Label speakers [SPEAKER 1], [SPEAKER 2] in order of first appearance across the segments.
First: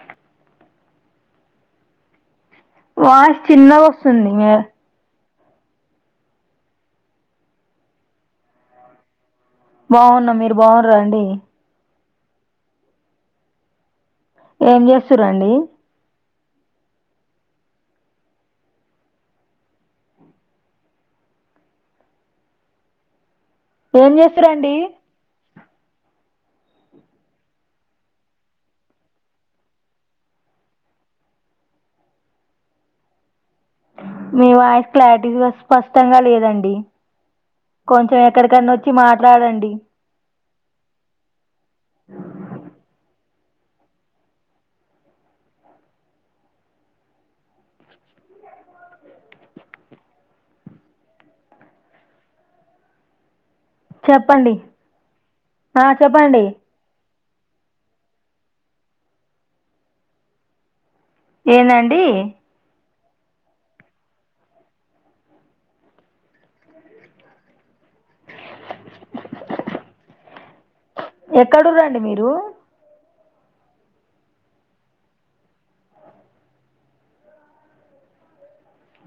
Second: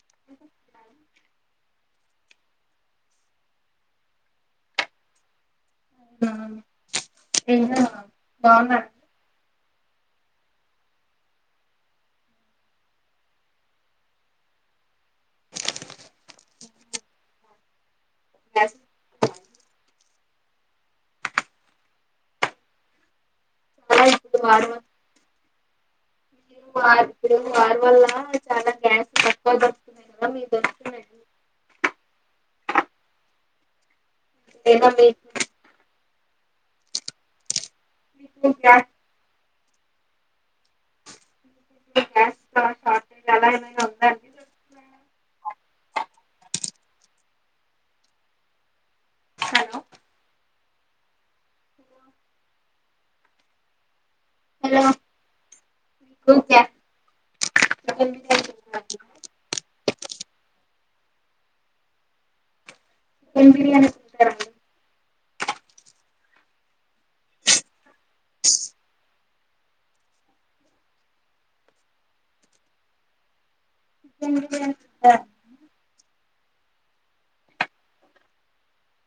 [SPEAKER 1] [inaudible]
[SPEAKER 2] Wash చిన్నది వస్తుంది మీ
[SPEAKER 1] ఎ బాగున్నా
[SPEAKER 2] బాగున్నా మీరు బాగున్న అండి ఏం చేస్తురండి ఏం చేస్తురండి
[SPEAKER 1] ఇప్పుడు వారి వల్ల చాలా గ్యాస్ తక్కువ దొరుకుతున్నాయి
[SPEAKER 2] మీము క్లారిటీస్ స్ కష్టంగా లేదండి కొంచెం ఎక్కడికన్నా వచ్చి మాట్లాడండి [unintelligible] చెప్పండి ఆ చెప్పండి ఏనండి ఎక్కడుర్రండి మీరు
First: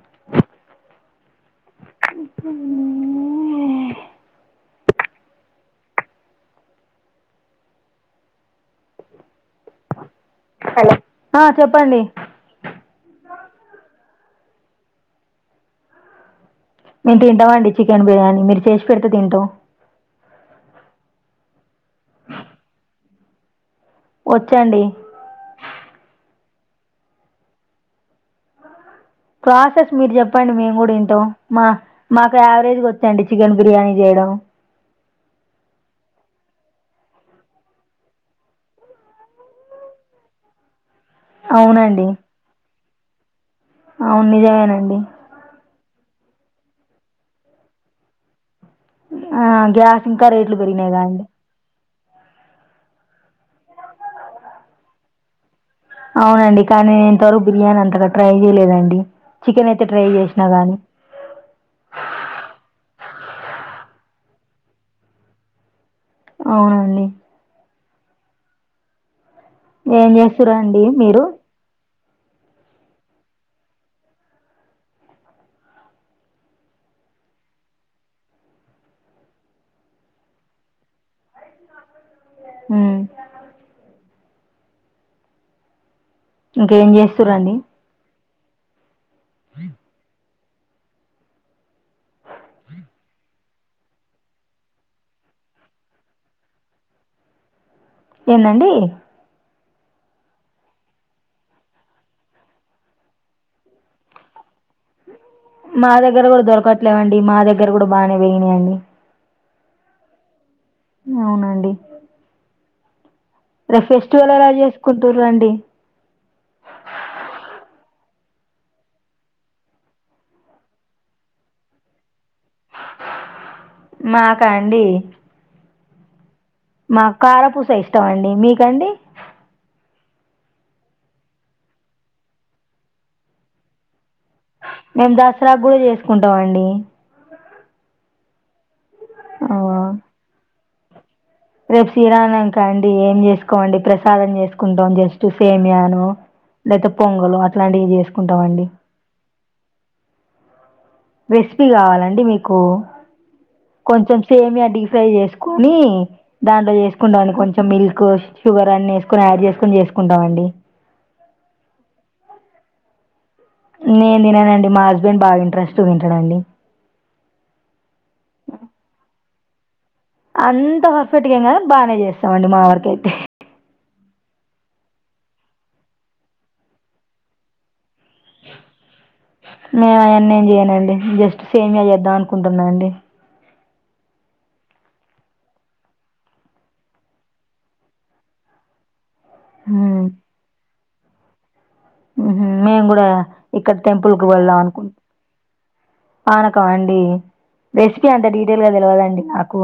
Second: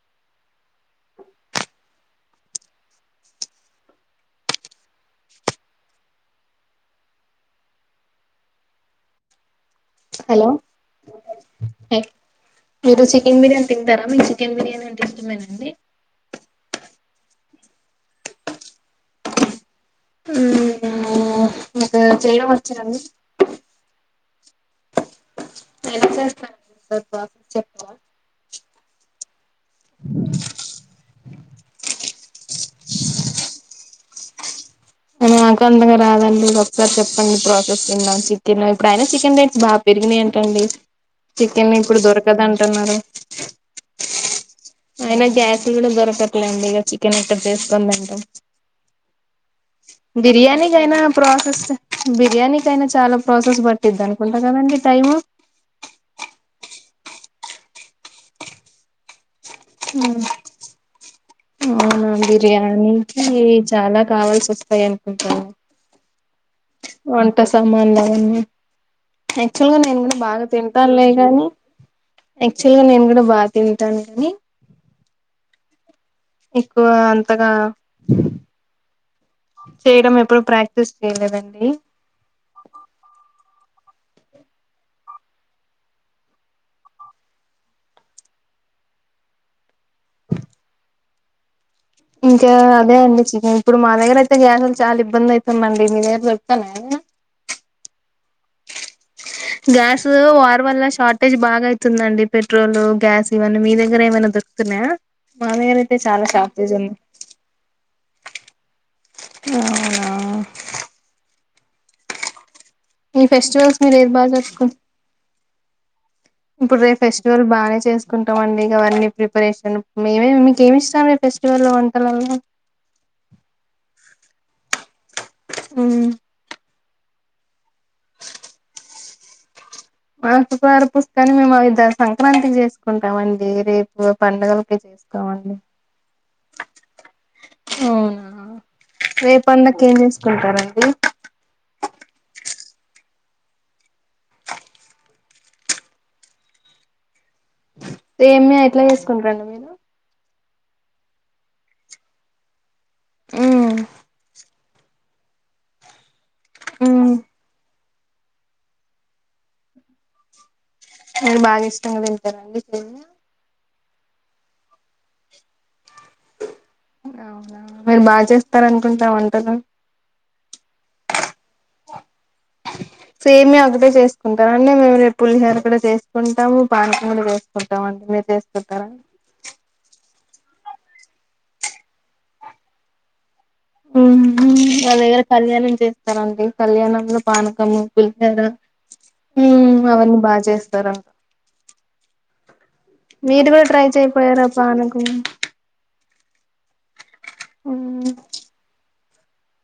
[SPEAKER 2] [unintelligible]
[SPEAKER 1] హలో
[SPEAKER 2] ఆ చెప్పండి
[SPEAKER 1] హాయ్ చికెన్ బిర్యానీ అంటె ఇష్టమేనండి
[SPEAKER 2] మేము తింటాం అండి చికెన్ బిర్యానీ మీరు చేసి పెడితే తింటాం
[SPEAKER 1] మ్.. మీకు చేయడంవచ్చా అండి
[SPEAKER 2] వచ్చండి
[SPEAKER 1] ఎలా చేస్తరు బ చెప్పవా
[SPEAKER 2] ప్రాసెస్ మీరు చెప్పండి మేము కూడా ఇంటం మా మాకు యావరేజ్ గా వచ్చండి చికెన్ బిర్యానీ చేయడం [unintelligible]
[SPEAKER 1] మ్... నాకు అంతగా రాదండి ఒకసారి చెప్పండి ప్రాసెస్ విందాం చికెన్ ఇప్పుడయినా చికెన్ రేట్స్ బాగా పెరిగినయి అంటండి చికెన్ ఇప్పుడు దొరకదంటున్నారు [inaudible]
[SPEAKER 2] అవున్ నిజమేనండి
[SPEAKER 1] ట్లేండి ఇక చికెన్ ఎక్కడ చేసుకోని తింటం
[SPEAKER 2] ఆ గ్యాస్ ఇంకా రేట్లు పెరిగినియిగా అండి
[SPEAKER 1] ప్రాసెస్ బిర్యానీకైనా చాలా ప్రాసెస్ పట్టిద్ధ నుకుంటా కదండి టైమ్
[SPEAKER 2] అవునండి కానీ నేను ఇంతవరకు బిర్యానీ అంతగా ట్రై చేయలేదండి చికెన్ అయితే ట్రై
[SPEAKER 1] మ్..
[SPEAKER 2] చేసినా గానీ
[SPEAKER 1] అవునా బిర్యానీ [inaudible] చాలా కావాల్సి వస్తాయి అనుకుంటాను
[SPEAKER 2] అవునండి
[SPEAKER 1] ఒంట సామాన్ల ఎన్ని యాక్చువల్ గా నేను
[SPEAKER 2] ఏం
[SPEAKER 1] కూడా బాగా
[SPEAKER 2] చేస్తురండి మీరు
[SPEAKER 1] తింటానులేగానీ యాక్చువల్ గా నేను కూడా బాగా తింటాను కానీ ఎక్కువ అంతగా చేయడం ఎప్పుడు ప్రాక్టీస్ చేయలేదండి
[SPEAKER 2] మ్ ఇంకేం చేస్తురండి అ [unintelligible]
[SPEAKER 1] ఇంకా అదే అండి చికెన్ ఇప్పుడు మా దగ్గర అయితే గ్యాస్లు చాలా ఇబ్బంది ఐతుందండి మీ దగ్గర దొరుకున్నాయ
[SPEAKER 2] ఏందండి
[SPEAKER 1] గ్యాస్ వార్ వల్ల షార్టేజ్ బాగా అయితుందండి పెట్రోల్ గ్యాస్ ఇవన్నీ మీ దగ్గర ఏమైనా దొరుకు
[SPEAKER 2] మా దగ్గర కూడా
[SPEAKER 1] ఉంది
[SPEAKER 2] దొరకట్లేవండి మా దగ్గర కూడా బానే పెరిగినియి అన్నీ
[SPEAKER 1] అవునా
[SPEAKER 2] అవునండి
[SPEAKER 1] ఈ ఫెస్టివల్స్
[SPEAKER 2] రేపు
[SPEAKER 1] మీరు ఏది బాగా
[SPEAKER 2] ఫెస్టివల్ ఎలా
[SPEAKER 1] జరుపుకుంటారు.
[SPEAKER 2] చేసుకుంటుర్రండి
[SPEAKER 1] ఇప్పుడు రేపు ఫెస్టివల్ బాగానే చేస్త చేసుకుంటమండి ఇకవన్నీ ప్రిపరేషన్ మేమే మీకు ఏమి ఇష్టం మీ ఫెస్టివల్లో వంటలల్లో
[SPEAKER 2] మాకా అండి
[SPEAKER 1] ఉమ్మ్
[SPEAKER 2] మా కారపూస ఇష్టం అండి మీకండి
[SPEAKER 1] [unintelligible] మాకుకారు పుస్తకాన్ని మేమువిధ సంక్రాంతి చేసుకుంటాం అండి రేపు పండుగలకి
[SPEAKER 2] మేము దసరా
[SPEAKER 1] చేసుకోమండి
[SPEAKER 2] గూడా చేసుకుంటాం అండి
[SPEAKER 1] అవునా రే పండక్కి
[SPEAKER 2] ఆ!
[SPEAKER 1] ఏంచేసుకుంటారండి అ
[SPEAKER 2] రేపు శ్రీరామ నవమి కదండి ఏం చేసుకోమండి ప్రసాదం చేసుకుంటాం జస్ట్ సేమయానో లేపోతే పొ
[SPEAKER 1] సేమ్యా ఎట్ల చేసుకుంటరండి మీరు
[SPEAKER 2] రెసిపీ కావాలండి మీకు.
[SPEAKER 1] ఉమ్
[SPEAKER 2] కొంచెం సేమియా ఢీ ఫ్రై చేసుకొని దాంట్లో చేసుకుంటమండి కొంచెం మిల్క్ షుగర్ అన్ని వేసుకొని యాడ్ చేసుకొని చేసుకుంటాం అండి.
[SPEAKER 1] మీరు బాగా ఇష్టంగా తింటరండి సేమ్యా.
[SPEAKER 2] నేను తిననండి మా హస్బెండ్ బాగా ఇంట్రెస్ట్
[SPEAKER 1] అవునా మీరు బాచేస్తారనుకుంట వ టలు
[SPEAKER 2] అంత పర్ఫెక్ట్గా ఎం కాదు బానే చేస్తామండి మా వరకు అయితే.
[SPEAKER 1] అంటే మేము రేపు పులిహోర కూడా చేసుకుంటము, పానకం కూడా చేసుకుంటము అండి. మీరు చేసుకుంటరా.
[SPEAKER 2] మేము అవన్నీ ఏం చేయనండి జస్ట్ సేమియా చేద్దాం అనుకుంటున్నా అండి.
[SPEAKER 1] హుహ్ మా దగ్గర కళ్యాణం చేస్తారండి. కళ్యాణంలో పానకము, పులిహోర హు అవన్నీ బాచేస్తారమ్.
[SPEAKER 2] ఉహు మేము కూడా
[SPEAKER 1] మీరు కూడా
[SPEAKER 2] ఇక్కడ
[SPEAKER 1] ట్రై
[SPEAKER 2] టెంపుల్ కు
[SPEAKER 1] చేయిపోయారా
[SPEAKER 2] వెళ్ళాదాం అనుకుంటు
[SPEAKER 1] పానకం
[SPEAKER 2] పానకం ఆ అండి.
[SPEAKER 1] ఉమ్
[SPEAKER 2] రెసిపీ అంత డీటెయిల్ గా తెలివదండి. నాకు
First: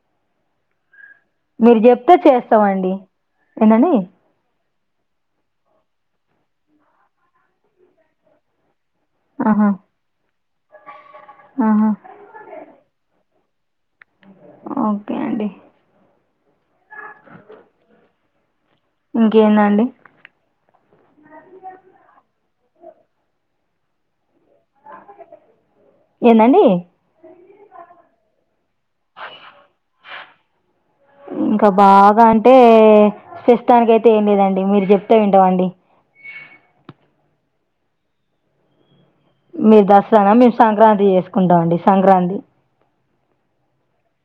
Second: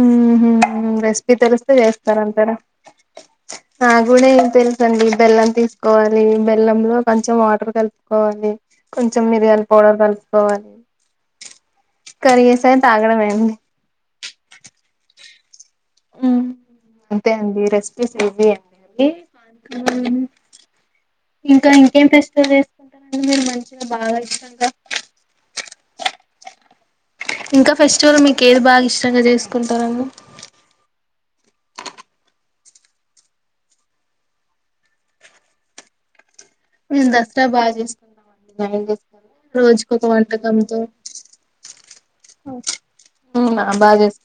[SPEAKER 1] ఆహా హ హ రెస్పీ తెలిస్తే
[SPEAKER 2] మీరు చెప్తే
[SPEAKER 1] చేస్తారంటారా
[SPEAKER 2] చేస్తామండి ఏంటండి
[SPEAKER 1] నాగూడ ఎంతె వదండి బెల్లం తీసుకోవాలి, బెల్లం లో కొంచెం వాటర్ కలుపుకోవాలి. కొంచెం మిరియలు
[SPEAKER 2] ఆహా
[SPEAKER 1] పౌడరు కలుపుకోవాలి
[SPEAKER 2] ఆహా
[SPEAKER 1] కరిగేసే తాగడమే.
[SPEAKER 2] ఒకే అండి.
[SPEAKER 1] హ్మ్ అంతే అండి రెసిపీస్ ఇవి [inaudible]
[SPEAKER 2] ఇంకేందండి.
[SPEAKER 1] ఇంకా ఇంకేం ఫెస్టివల్ చేసుకుంటారండి మీరు మంచిగా బాగా ఇష్టంగా.
[SPEAKER 2] ఏదండి.
[SPEAKER 1] ఇంకా ఫెస్టివల్ మీకు ఏది బాగా ఇష్టంగా చేసుకుంటారండి.
[SPEAKER 2] ఇంకా బాగా అంటే ప్రస్తుతానికి అయితే ఏం లేదండి మీరు చెప్తె వింటాం అండి.
[SPEAKER 1] మేం దసరా బాగా చేసుకున్నాం అండి. గారెలు
[SPEAKER 2] మీరు దసరానా మేము సంక్రాంతి చేసుకుంటామండి సంక్రాంతి.
[SPEAKER 1] ఉమ్మ్ బాచేస్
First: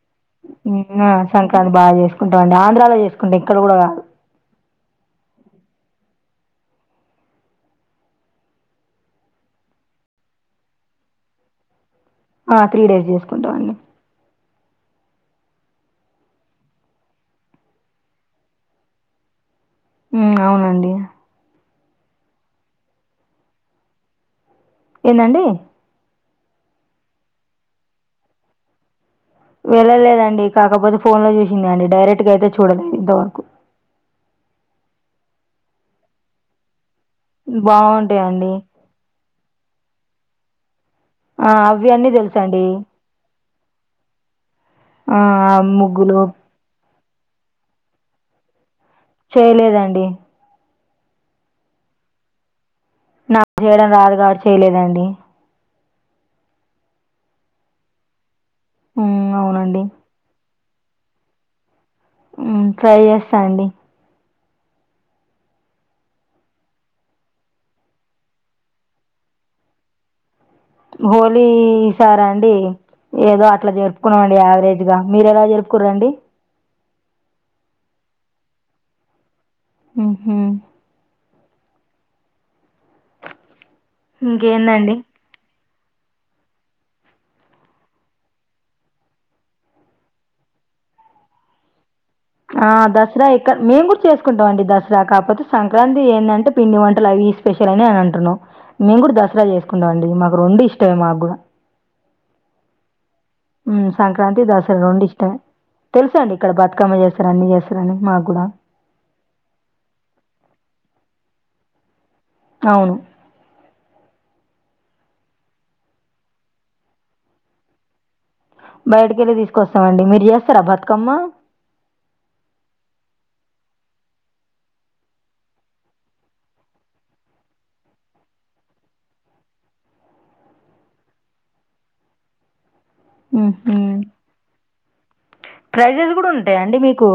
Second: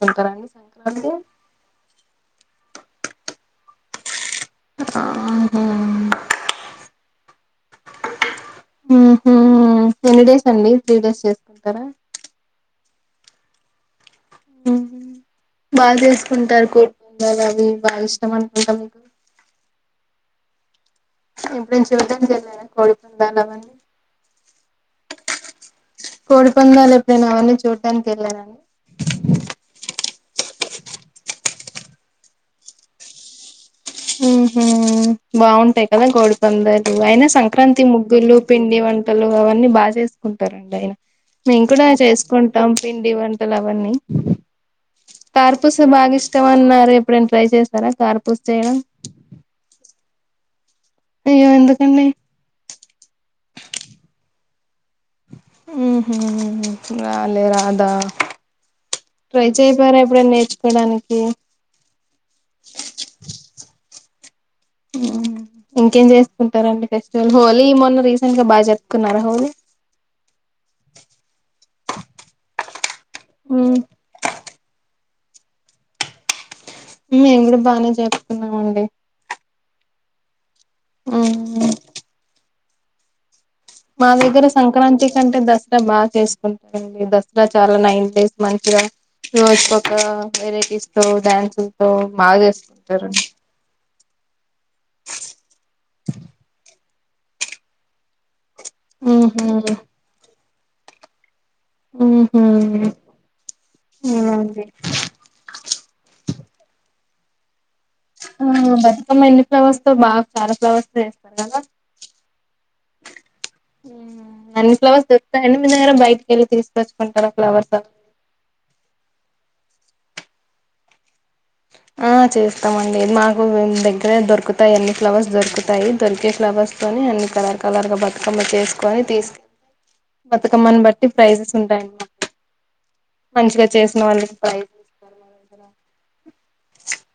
[SPEAKER 2] సంక్రాంతి బాగా చేసుకుంటాం ఆంధ్రాలో చేసుకుంటా ఇక్కడ కూడా కాదు
[SPEAKER 1] ఆ ఆహా ఎన్ని డేస్ అండి త్రీ డేస్ చేసుకుంటారా
[SPEAKER 2] ఆ త్రీ డేస్ చేసుకుంటా అడి
[SPEAKER 1] బాగా చేసుకుంటారు కోటుబందలు అవి బాగా ఇష్టం అనుకుంటా మీకు
[SPEAKER 2] అవునండి
[SPEAKER 1] దంచింది చె కోడిపోందాలా మంది
[SPEAKER 2] ఏంటండి
[SPEAKER 1] కోడి పందాలు ఎప్పుడు నేను అవరిని చూడటడానికి వెళ్ళారా
[SPEAKER 2] వెళ్లలేదండి కాకపోతే ఫోన్ లో చూసింది అండి. డైరెక్ట్ గా అయితే చూడలేదు ఇంతవరకు
[SPEAKER 1] ఉహ బాగుంటాయి కదా గోడిపందరి అయినా సంక్రాంతి ముగ్గులు
[SPEAKER 2] బావుంటాయండి.
[SPEAKER 1] పిండి వంటలు అవన్నీ బాగా చేసుకుంట స్తారండి అయినా
[SPEAKER 2] ఆ!
[SPEAKER 1] మేము కూడా
[SPEAKER 2] అవి అన్నీ తెలుసండి.
[SPEAKER 1] చేసుకుంటాం పిండి వంటలు అవన్నీ
[SPEAKER 2] ఆ!
[SPEAKER 1] తార్పుూస బాగా
[SPEAKER 2] ముగ్గులు
[SPEAKER 1] ఇష్టం అన్నారే ఎప్పుడైనా ట్రై చేశారా కారూపుసా చెయ్యరా
[SPEAKER 2] చేయలేదండి
[SPEAKER 1] అయ్యో ఎందుకండి
[SPEAKER 2] నాకు చేయడం రాదు కాబట్టి చేయలేదండి
[SPEAKER 1] ఉ రాలే రాధా
[SPEAKER 2] హ్మ్.
[SPEAKER 1] ట్రై
[SPEAKER 2] అవునండి.
[SPEAKER 1] చేయిపోార ఎప్పుడ న తినడానికి
[SPEAKER 2] ఉహ్ ట్రై చేస్త అండి
[SPEAKER 1] ఇంకేం చేసుకుంటారంండి ఫెస్టివల్ హోలీ మొన్న రీసెంట్ గా బాగా చెప్పుకున్నారా హోలీ
[SPEAKER 2] హోలీ సారా అండి ఏదో అట్లా జరుపుకున్నామండి యావరేజ్ గా మీర ఎలా జరూపుకురండి
[SPEAKER 1] మేము కూడా బానే చెప్పుతున్నామండి
[SPEAKER 2] ఉహ్ హ్
[SPEAKER 1] ఆ మా దగ్గర
[SPEAKER 2] ఇంకేందండి?
[SPEAKER 1] సంక్రాంతి కంటే దస ద బాగా చేసుకుంటారండి దసరా చాలా నైన్ డేస్ మంచిగా రోజుకోక వెరైటీస్ తో డ్యాన్స్ లతో
[SPEAKER 2] ఆ దసరా ఎక్కడ మేము కూడా చేసుకుంటాం అండి దసరా కాకపోతే సంక్రాంతి ఏంటంటే పిండి వండి అ అవి స్పెషల్ అని అ అంటన్నాను మేము కూడా దసరా
[SPEAKER 1] ఉహు
[SPEAKER 2] చేసుకుంటాం అండి మా రొండు ఇష్టమే మాక్కూడా
[SPEAKER 1] ఆహా
[SPEAKER 2] ఉ సంక్రాంతి దసరా రొండు ఇష్టమే తెలుసా అండి ఇక్క బ కా మ స అ
[SPEAKER 1] ఆ బతుకమ్మ ఎన్ని ఫ్లవర్స్ తో బాగా చాలా ఫ్లవర్స్ సంగా
[SPEAKER 2] అవును
[SPEAKER 1] అన్ని ఫ్లవర్స్ దొకుతాయండి మీ దగ్గర బయటికి వెళ్ళి తీసుకొచ్చుకుంటారా ఫ్లవర్స్
[SPEAKER 2] బయటక వెళ్ళి తీసుకొస్తామండి మీరు చేస్తారా బతుకమ్మ
[SPEAKER 1] చేస్తామండి మాకు దగ్గరే దొరుకుతాయి అన్ని ఫ్లవర్స్ దొరుకుతాయి దొరికే ఫ్లవర్స్తో అన్ని కలర్ కలర్గా బతుకమ్మ చేసుకొని తీసుక బతుకమ్మని బట్టి ప్రైజెస్ ఉంటాయండి మాకు మంచిగా
[SPEAKER 2] హుహు.
[SPEAKER 1] చేసిన వాళ్ళకి [unintelligible]
[SPEAKER 2] ప్రైజెస్ కూడా ఉంది అంతే అండి మీకు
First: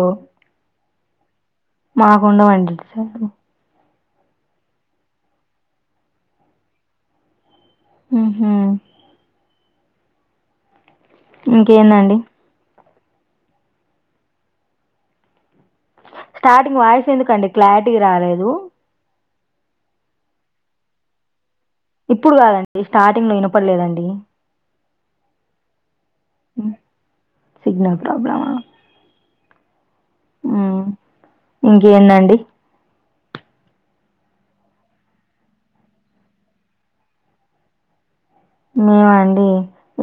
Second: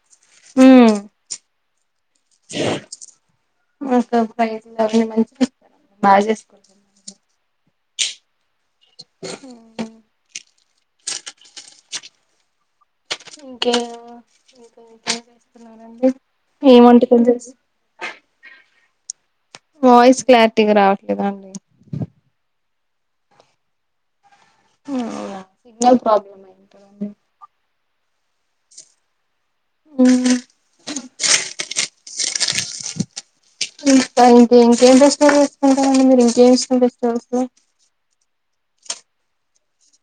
[SPEAKER 1] ఉమ్
[SPEAKER 2] మాకండ వడి
[SPEAKER 1] అవి మంచిగా బాగా చేసుకుంటం
[SPEAKER 2] ఆ
[SPEAKER 1] హ
[SPEAKER 2] ఇంకేందండి
[SPEAKER 1] ఇంకా ఇంకా ఇకా
[SPEAKER 2] స్టార్టింగ్ వాయిస్ ఎందుకండి క్లారిటీ రాలేదు
[SPEAKER 1] వాయిస్ క్లారిటీకి రావట్లేదాండి
[SPEAKER 2] ఇప్పుడు కాదండి స్టార్టింగ్ లో వినపడలేదండి
[SPEAKER 1] ఉహ్ ప్రాబ్లమ్ అయితదండి
[SPEAKER 2] సిగ్నల్ ప్రాబ్లమా ఇంకేందండి
[SPEAKER 1] ఇంక ఇంకేం చేసుకుంటారండి మీరు ఇంకేం చేసుకుంటారు
[SPEAKER 2] మేమండి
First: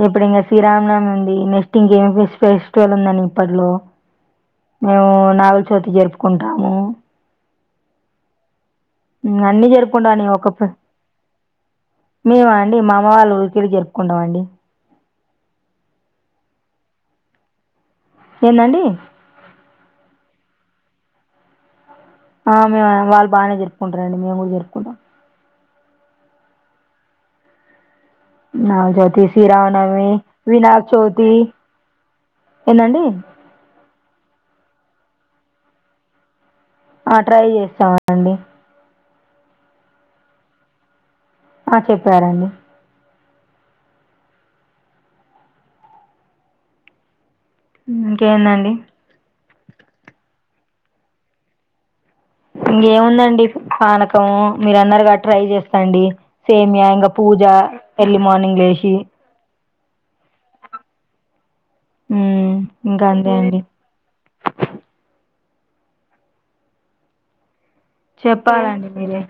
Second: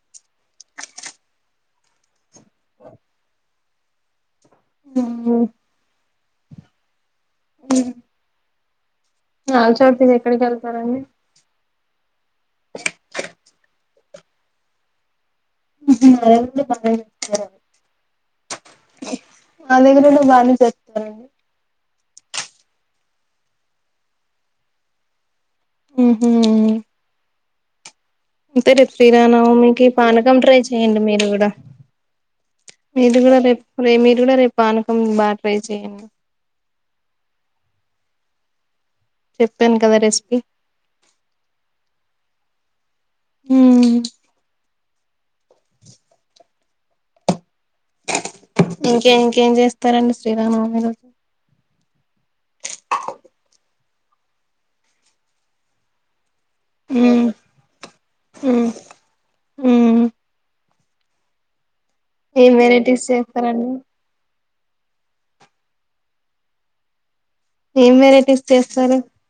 [SPEAKER 2] ఎప్పుడు ఇంకా శ్రీరామ్నామి ఉంది నెక్స్ట్ ఇంకేమ ఫెస్టివల్ ఉందని ఇప్పట్లో అ మేము నాగులచోతి జరుపుకుంటాము అన్నీ
[SPEAKER 1] నాగ
[SPEAKER 2] చేరుకుంటా
[SPEAKER 1] చవితికి
[SPEAKER 2] న
[SPEAKER 1] ఎక్కడికి
[SPEAKER 2] ఓకప్పు
[SPEAKER 1] వెళ్తారండి
[SPEAKER 2] మేము అండి మా అమ్మ వాళ్ళ ఊరికెళ్లి జరుపుకుంటామండి
[SPEAKER 1] ఎంత
[SPEAKER 2] ఏందండి
[SPEAKER 1] మా దగ్గర బాగా చెప్తానండి
[SPEAKER 2] ఆ మే వాళ్ళు బాగానే జరుపుకుంటారండి మేము కూడా జరుపుకుంటాం
[SPEAKER 1] ఆ అంతే
[SPEAKER 2] నాగుల చవితి
[SPEAKER 1] రేప్పరానా మీకు
[SPEAKER 2] శ్రీరామనవమి
[SPEAKER 1] పానకం ట్రై
[SPEAKER 2] వినాయక
[SPEAKER 1] చెయయండి మీరు
[SPEAKER 2] చవితి
[SPEAKER 1] కూడా
[SPEAKER 2] ఏందండి
[SPEAKER 1] మీది కూడా రే రే మీరు కూడా రేపు పానకం బాగా ట్రై చేయండి
[SPEAKER 2] ఆ ట్రై చేస్తామ అండి
[SPEAKER 1] చెప్పాను కదా రెసిపీ
[SPEAKER 2] ఆ చెప్పార అండి
[SPEAKER 1] ఉహ్
[SPEAKER 2] ఇంకేందండి
[SPEAKER 1] ఇంకేం ఇంక చేస్త చస్తారంండి శ్రీరామ రోజు
[SPEAKER 2] ఇంకేముందండి పానకం మీర అన్నరుగా ట్రై చేస్తాండి సేమియా ఇంక పూజా ఎర్లీ మార్నింగ్ లేసి
[SPEAKER 1] అ ఏం
[SPEAKER 2] మ్మ్
[SPEAKER 1] వెరైటీస్
[SPEAKER 2] ఇంకా అంతే అండి
[SPEAKER 1] చేస్తారండి ఏం వెరైటీస్
[SPEAKER 2] చెప్పాలండి
[SPEAKER 1] చేస్తారు
[SPEAKER 2] మీరే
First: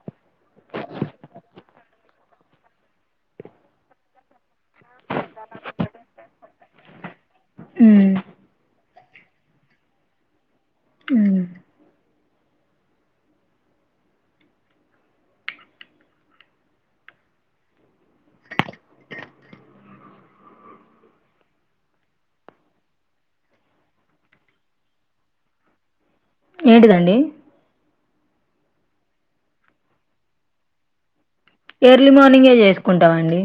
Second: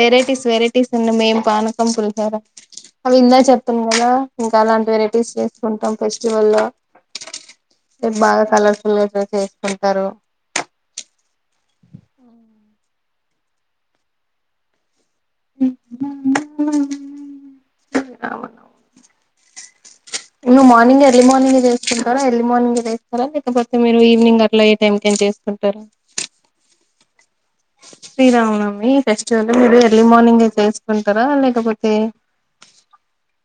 [SPEAKER 1] వెరైటీస్ వెరైటీస్ ఉన్నాడి మేం పానకంపులు రా రా అవి ఇందా చెప్తాను కదా ఇంకా అలాంటి వెరైటీస్ చేసుకుంటాం ఫెస్టివల్లో
[SPEAKER 2] మ్మ్
[SPEAKER 1] బాగా కలర్స్ చేసుకుంటారు
[SPEAKER 2] అవు
[SPEAKER 1] ఉ అవు నువ్వు మార్నింగ్ ఎర్లీ మార్నింగ్ చేసుకుంటారా ఎర్లీ మార్నింగ్ చేస్తారా లేకపోతే మీరు ఈవినింగ్ అట్లా ఏ టైంకింత చేసుకుంటారా
[SPEAKER 2] దండి
[SPEAKER 1] శ్రీరామనమి ఫెస్టివల్ మీరు ఎర్లీ మార్నింగ్ తెలుసుకుంటారు
[SPEAKER 2] ఎర్లీ మార్నింగే చేసుకుంటామండి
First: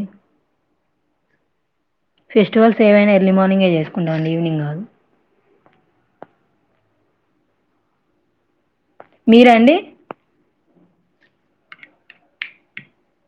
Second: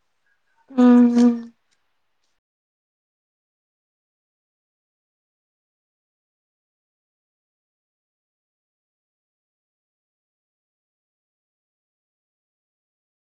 [SPEAKER 1] అవు
[SPEAKER 2] ఫెస్టివల్స్ ఏవైనా ఎర్లీ మార్నింగే చేసుకుంటా అండి ఈవినింగ్ కాదు మీరండి